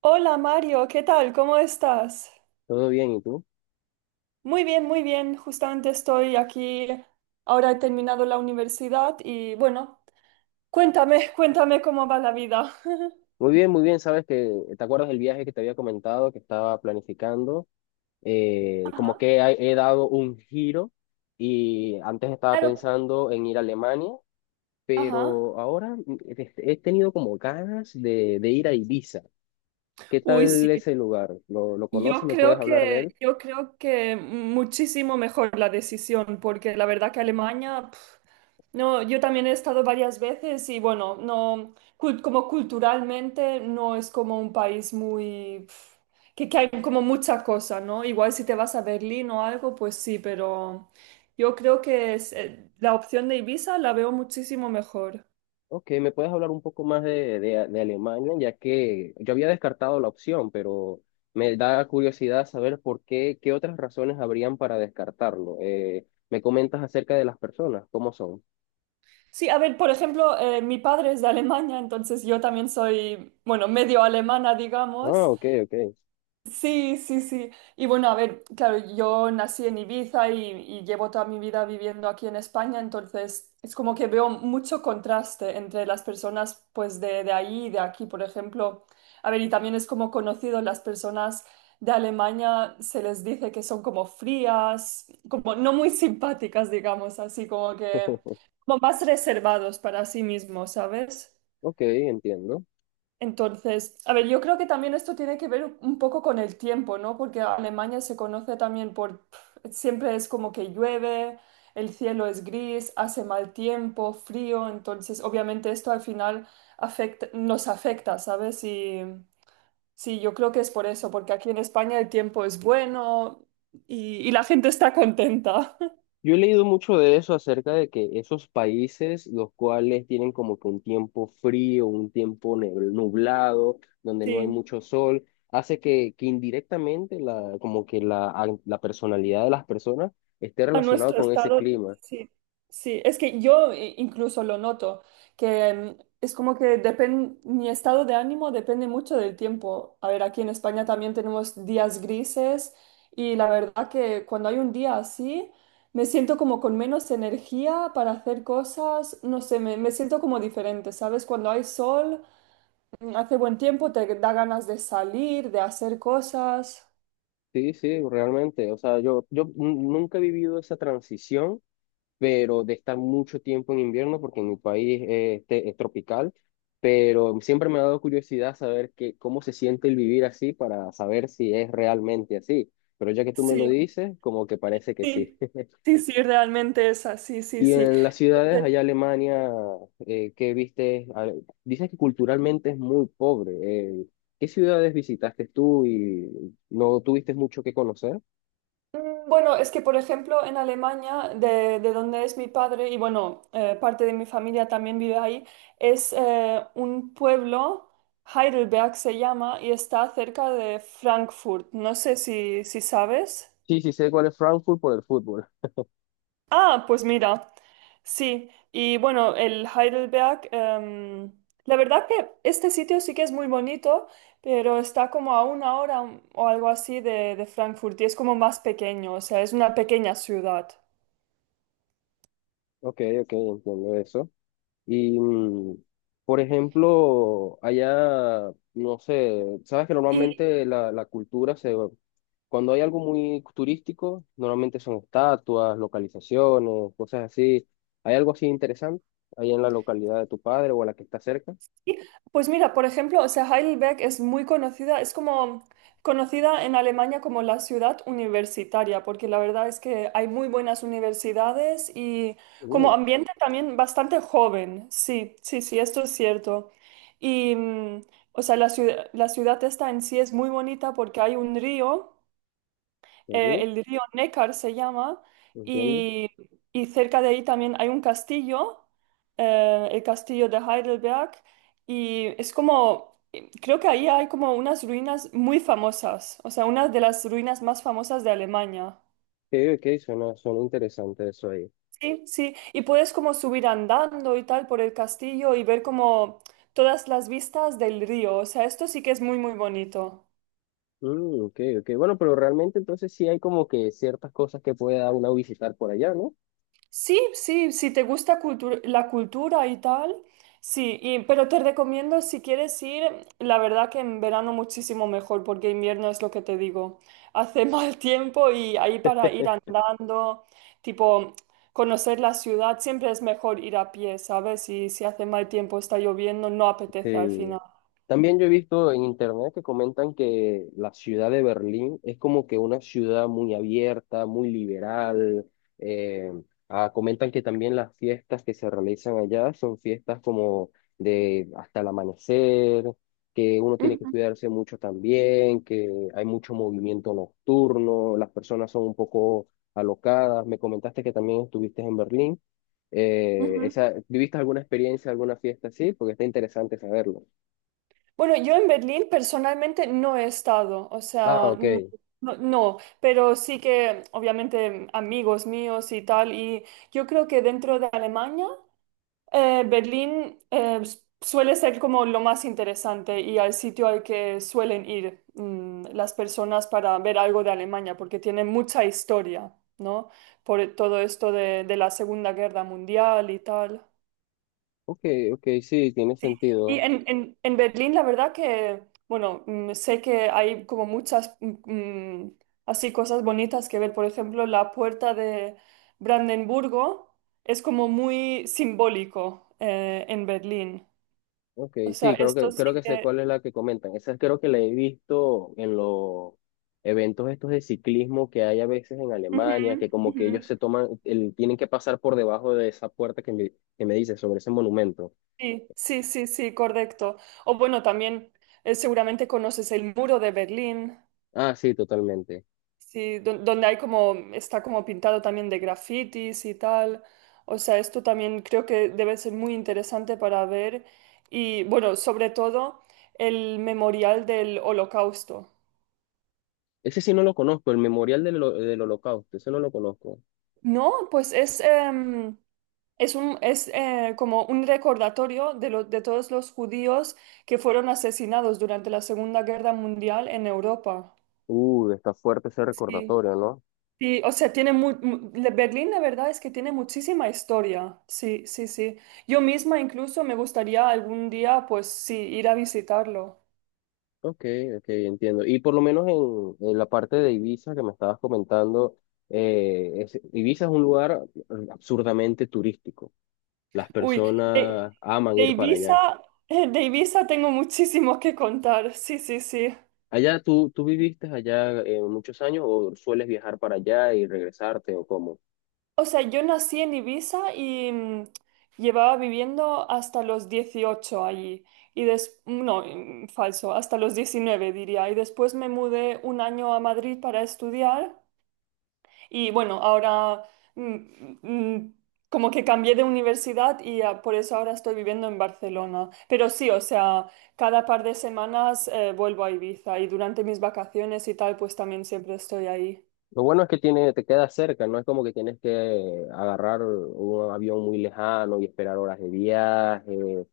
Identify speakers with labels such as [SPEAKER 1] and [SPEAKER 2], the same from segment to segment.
[SPEAKER 1] Hola Mario, ¿qué tal? ¿Cómo estás?
[SPEAKER 2] Todo bien, ¿y tú?
[SPEAKER 1] Muy bien, muy bien. Justamente estoy aquí. Ahora he terminado la universidad y bueno, cuéntame, cuéntame cómo va la vida.
[SPEAKER 2] Muy bien, muy bien. Sabes que, ¿te acuerdas del viaje que te había comentado que estaba planificando? Eh, como
[SPEAKER 1] Ajá.
[SPEAKER 2] que he, he dado un giro y antes estaba
[SPEAKER 1] Claro.
[SPEAKER 2] pensando en ir a Alemania,
[SPEAKER 1] Ajá.
[SPEAKER 2] pero ahora he tenido como ganas de ir a Ibiza. ¿Qué
[SPEAKER 1] Uy, sí.
[SPEAKER 2] tal ese lugar? ¿Lo conoces?
[SPEAKER 1] Yo
[SPEAKER 2] ¿Me puedes
[SPEAKER 1] creo
[SPEAKER 2] hablar de
[SPEAKER 1] que,
[SPEAKER 2] él?
[SPEAKER 1] yo creo que muchísimo mejor la decisión, porque la verdad que Alemania, pf, no, yo también he estado varias veces y bueno, no, como culturalmente no es como un país muy, pf, que hay como mucha cosa, ¿no? Igual si te vas a Berlín o algo, pues sí, pero yo creo que es, la opción de Ibiza la veo muchísimo mejor.
[SPEAKER 2] Ok, ¿me puedes hablar un poco más de Alemania? Ya que yo había descartado la opción, pero me da curiosidad saber por qué, qué otras razones habrían para descartarlo. ¿Me comentas acerca de las personas? ¿Cómo son?
[SPEAKER 1] Sí, a ver, por ejemplo, mi padre es de Alemania, entonces yo también soy, bueno, medio alemana,
[SPEAKER 2] Ah,
[SPEAKER 1] digamos.
[SPEAKER 2] ok, ok.
[SPEAKER 1] Sí, sí, sí. Y bueno, a ver, claro, yo nací en Ibiza y llevo toda mi vida viviendo aquí en España, entonces es como que veo mucho contraste entre las personas pues de ahí y de aquí, por ejemplo. A ver, y también es como conocido, las personas de Alemania se les dice que son como frías, como no muy simpáticas, digamos, así como que como más reservados para sí mismos, ¿sabes?
[SPEAKER 2] Ok, entiendo.
[SPEAKER 1] Entonces, a ver, yo creo que también esto tiene que ver un poco con el tiempo, ¿no? Porque Alemania se conoce también por, pf, siempre es como que llueve, el cielo es gris, hace mal tiempo, frío, entonces obviamente esto al final afecta, nos afecta, ¿sabes? Y sí, yo creo que es por eso, porque aquí en España el tiempo es bueno y la gente está contenta.
[SPEAKER 2] Yo he leído mucho de eso acerca de que esos países, los cuales tienen como que un tiempo frío, un nublado, donde no hay
[SPEAKER 1] Sí.
[SPEAKER 2] mucho sol, hace que indirectamente la, como que la personalidad de las personas esté
[SPEAKER 1] A
[SPEAKER 2] relacionada
[SPEAKER 1] nuestro
[SPEAKER 2] con ese
[SPEAKER 1] estado,
[SPEAKER 2] clima.
[SPEAKER 1] sí, sí, es que yo incluso lo noto, que es como que depende, mi estado de ánimo depende mucho del tiempo. A ver, aquí en España también tenemos días grises y la verdad que cuando hay un día así, me siento como con menos energía para hacer cosas, no sé, me siento como diferente, ¿sabes? Cuando hay sol, hace buen tiempo, te da ganas de salir, de hacer cosas.
[SPEAKER 2] Sí, sí, realmente. O sea, nunca he vivido esa transición pero de estar mucho tiempo en invierno porque en mi país es tropical, pero siempre me ha dado curiosidad saber que, cómo se siente el vivir así para saber si es realmente así. Pero ya que tú me lo
[SPEAKER 1] Sí,
[SPEAKER 2] dices, como que parece que sí.
[SPEAKER 1] sí, sí, sí, realmente es así, sí,
[SPEAKER 2] Y
[SPEAKER 1] sí.
[SPEAKER 2] en las ciudades allá en Alemania, ¿qué viste? Ah, dices que culturalmente es muy pobre. ¿Qué ciudades visitaste tú y no tuviste mucho que conocer?
[SPEAKER 1] Bueno, es que por ejemplo en Alemania, de donde es mi padre y bueno, parte de mi familia también vive ahí, es un pueblo, Heidelberg se llama, y está cerca de Frankfurt. No sé si, si sabes.
[SPEAKER 2] Sí, sí sé cuál es Frankfurt por el fútbol.
[SPEAKER 1] Ah, pues mira, sí. Y bueno, el Heidelberg, la verdad que este sitio sí que es muy bonito, pero está como a una hora o algo así de Frankfurt y es como más pequeño, o sea, es una pequeña ciudad.
[SPEAKER 2] Ok, ok, entiendo eso. Y, mm, por ejemplo, allá, no sé, sabes que normalmente la cultura se... Cuando hay algo muy turístico, normalmente son estatuas, localizaciones, cosas así. ¿Hay algo así interesante ahí en la localidad de tu padre o a la que está cerca?
[SPEAKER 1] Sí. Pues mira, por ejemplo, o sea, Heidelberg es muy conocida, es como conocida en Alemania como la ciudad universitaria, porque la verdad es que hay muy buenas universidades y
[SPEAKER 2] Uh,
[SPEAKER 1] como ambiente también bastante joven. Sí, sí, sí, esto es cierto. Y, o sea, la ciudad esta en sí es muy bonita porque hay un río
[SPEAKER 2] sí,
[SPEAKER 1] el río Neckar se llama,
[SPEAKER 2] entiendo.
[SPEAKER 1] y, y cerca de ahí también hay un castillo, el castillo de Heidelberg, y es como, creo que ahí hay como unas ruinas muy famosas, o sea, una de las ruinas más famosas de Alemania.
[SPEAKER 2] Ok, ok, suena, suena interesante eso ahí.
[SPEAKER 1] Sí, sí, y puedes como subir andando y tal por el castillo y ver como todas las vistas del río, o sea, esto sí que es muy, muy bonito.
[SPEAKER 2] Mm, ok, ok. Bueno, pero realmente entonces sí hay como que ciertas cosas que pueda uno visitar por allá, ¿no?
[SPEAKER 1] Sí, sí, si te gusta la cultura y tal, sí, y- pero te recomiendo si quieres ir, la verdad que en verano muchísimo mejor, porque invierno es lo que te digo, hace mal tiempo y ahí para ir andando, tipo conocer la ciudad, siempre es mejor ir a pie, ¿sabes? Y si hace mal tiempo, está lloviendo, no apetece al
[SPEAKER 2] Sí.
[SPEAKER 1] final.
[SPEAKER 2] También yo he visto en internet que comentan que la ciudad de Berlín es como que una ciudad muy abierta, muy liberal. eh, Comentan que también las fiestas que se realizan allá son fiestas como de hasta el amanecer, que uno tiene que
[SPEAKER 1] Ujú,
[SPEAKER 2] cuidarse mucho también, que hay mucho movimiento nocturno, las personas son un poco alocadas. Me comentaste que también estuviste en Berlín.
[SPEAKER 1] ujú.
[SPEAKER 2] ¿Viviste alguna experiencia, alguna fiesta así? Porque está interesante saberlo.
[SPEAKER 1] Bueno, yo en Berlín personalmente no he estado, o
[SPEAKER 2] Ah,
[SPEAKER 1] sea,
[SPEAKER 2] ok.
[SPEAKER 1] no, no, no, pero sí que obviamente amigos míos y tal, y yo creo que dentro de Alemania, Berlín suele ser como lo más interesante y al sitio al que suelen ir las personas para ver algo de Alemania, porque tiene mucha historia, ¿no? Por todo esto de la Segunda Guerra Mundial y tal.
[SPEAKER 2] Ok, ok, sí, tiene
[SPEAKER 1] Y
[SPEAKER 2] sentido.
[SPEAKER 1] en Berlín, la verdad que, bueno, sé que hay como muchas así cosas bonitas que ver. Por ejemplo, la puerta de Brandenburgo es como muy simbólico en Berlín.
[SPEAKER 2] Ok,
[SPEAKER 1] O sea,
[SPEAKER 2] sí,
[SPEAKER 1] esto
[SPEAKER 2] creo
[SPEAKER 1] sí
[SPEAKER 2] que sé
[SPEAKER 1] que...
[SPEAKER 2] cuál es la que comentan. Esa creo que la he visto en los eventos estos de ciclismo que hay a veces en
[SPEAKER 1] Ujú,
[SPEAKER 2] Alemania, que como que
[SPEAKER 1] ujú.
[SPEAKER 2] ellos se toman, tienen que pasar por debajo de esa puerta que me dice sobre ese monumento.
[SPEAKER 1] Sí, sí, sí, sí, correcto. O bueno, también seguramente conoces el muro de Berlín.
[SPEAKER 2] Ah, sí, totalmente.
[SPEAKER 1] Sí, donde hay como, está como pintado también de grafitis y tal. O sea, esto también creo que debe ser muy interesante para ver. Y bueno, sobre todo el memorial del Holocausto.
[SPEAKER 2] Ese sí no lo conozco, el Memorial del Holocausto, ese no lo conozco.
[SPEAKER 1] No, pues es, es un, es como un recordatorio de, de todos los judíos que fueron asesinados durante la Segunda Guerra Mundial en Europa.
[SPEAKER 2] Está fuerte ese
[SPEAKER 1] Sí.
[SPEAKER 2] recordatorio.
[SPEAKER 1] Sí, o sea, tiene la- Berlín, la verdad es que tiene muchísima historia. Sí, sí, sí. Yo misma incluso me gustaría algún día, pues sí, ir a visitarlo.
[SPEAKER 2] Ok, ok, entiendo. Y por lo menos en la parte de Ibiza que me estabas comentando, Ibiza es un lugar absurdamente turístico. Las
[SPEAKER 1] Uy,
[SPEAKER 2] personas aman
[SPEAKER 1] de
[SPEAKER 2] ir para
[SPEAKER 1] Ibiza,
[SPEAKER 2] allá.
[SPEAKER 1] de Ibiza tengo muchísimo que contar. Sí, sí, sí.
[SPEAKER 2] Allá, ¿tú viviste allá muchos años o sueles viajar para allá y regresarte o cómo?
[SPEAKER 1] O sea, yo nací en Ibiza y llevaba viviendo hasta los 18 allí. Y des no, falso, hasta los 19 diría. Y después me mudé un año a Madrid para estudiar. Y bueno, ahora mm, mm, como que cambié de universidad y por eso ahora estoy viviendo en Barcelona. Pero sí, o sea, cada par de semanas vuelvo a Ibiza y durante mis vacaciones y tal, pues también siempre estoy ahí.
[SPEAKER 2] Lo bueno es que tiene, te queda cerca, no es como que tienes que agarrar un avión muy lejano y esperar horas de viaje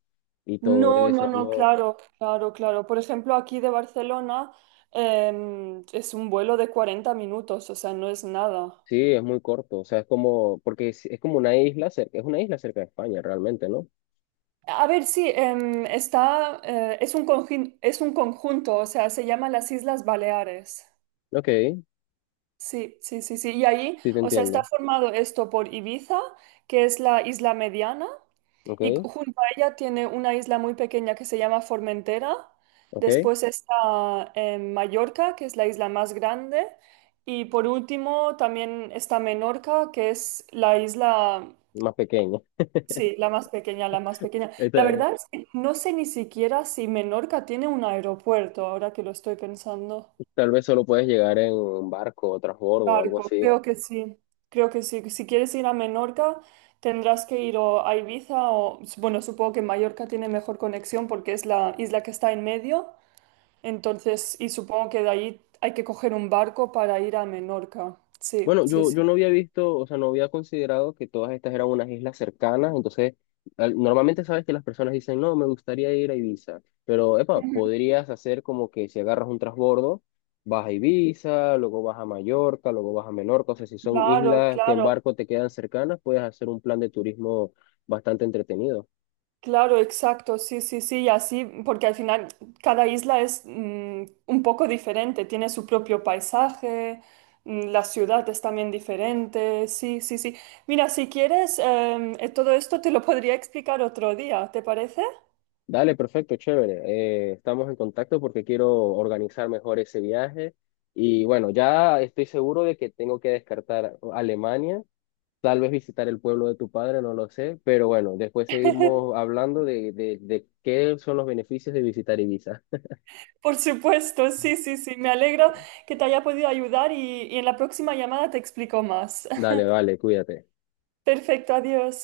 [SPEAKER 2] y todo
[SPEAKER 1] No, no,
[SPEAKER 2] eso,
[SPEAKER 1] no,
[SPEAKER 2] ¿no?
[SPEAKER 1] claro, claro, claro. Por ejemplo, aquí de Barcelona es un vuelo de 40 minutos, o sea, no es nada.
[SPEAKER 2] Sí, es muy corto, o sea, es como, porque es como una isla cerca, es una isla cerca de España realmente, ¿no?
[SPEAKER 1] A ver, sí, está, es un conjunto, o sea, se llama las Islas Baleares.
[SPEAKER 2] Ok, sí
[SPEAKER 1] Sí, sí, sí, sí. Y ahí,
[SPEAKER 2] te
[SPEAKER 1] o sea, está
[SPEAKER 2] entiendo,
[SPEAKER 1] formado esto por Ibiza, que es la isla mediana,
[SPEAKER 2] ok,
[SPEAKER 1] y junto a ella tiene una isla muy pequeña que se llama Formentera.
[SPEAKER 2] ok,
[SPEAKER 1] Después está Mallorca, que es la isla más grande. Y por último también está Menorca, que es la isla,
[SPEAKER 2] más pequeña.
[SPEAKER 1] sí, la más pequeña, la más pequeña.
[SPEAKER 2] Esta-
[SPEAKER 1] La
[SPEAKER 2] eh,
[SPEAKER 1] verdad es que no sé ni siquiera si Menorca tiene un aeropuerto, ahora que lo estoy pensando.
[SPEAKER 2] Tal vez solo puedes llegar en un barco o transbordo o algo
[SPEAKER 1] Marco,
[SPEAKER 2] así.
[SPEAKER 1] creo que sí, creo que sí. Si quieres ir a Menorca, tendrás que ir o a Ibiza o, bueno, supongo que Mallorca tiene mejor conexión porque es la isla que está en medio, entonces, y supongo que de ahí hay que coger un barco para ir a Menorca. Sí,
[SPEAKER 2] Bueno,
[SPEAKER 1] sí, sí.
[SPEAKER 2] yo no había visto, o sea, no había considerado que todas estas eran unas islas cercanas, entonces normalmente sabes que las personas dicen, no, me gustaría ir a Ibiza, pero, epa,
[SPEAKER 1] Ujú.
[SPEAKER 2] podrías hacer como que si agarras un transbordo, vas a Ibiza, luego vas a Mallorca, luego vas a Menorca, o sea, si son
[SPEAKER 1] Claro,
[SPEAKER 2] islas que en
[SPEAKER 1] claro.
[SPEAKER 2] barco te quedan cercanas, puedes hacer un plan de turismo bastante entretenido.
[SPEAKER 1] Claro, exacto, sí, sí, sí, y así, porque al final cada isla es un poco diferente, tiene su propio paisaje, la ciudad es también diferente, sí, sí, sí. Mira, si quieres, todo esto te lo podría explicar otro día, ¿te parece?
[SPEAKER 2] Dale, perfecto, chévere, estamos en contacto porque quiero organizar mejor ese viaje. Y bueno, ya estoy seguro de que tengo que descartar Alemania. Tal vez visitar el pueblo de tu padre, no lo sé, pero bueno, después seguimos hablando de qué son los beneficios de visitar Ibiza.
[SPEAKER 1] Por supuesto, sí, sí, sí, me alegro que te haya podido ayudar y en la próxima llamada te explico más.
[SPEAKER 2] Dale, vale, cuídate.
[SPEAKER 1] Perfecto, adiós.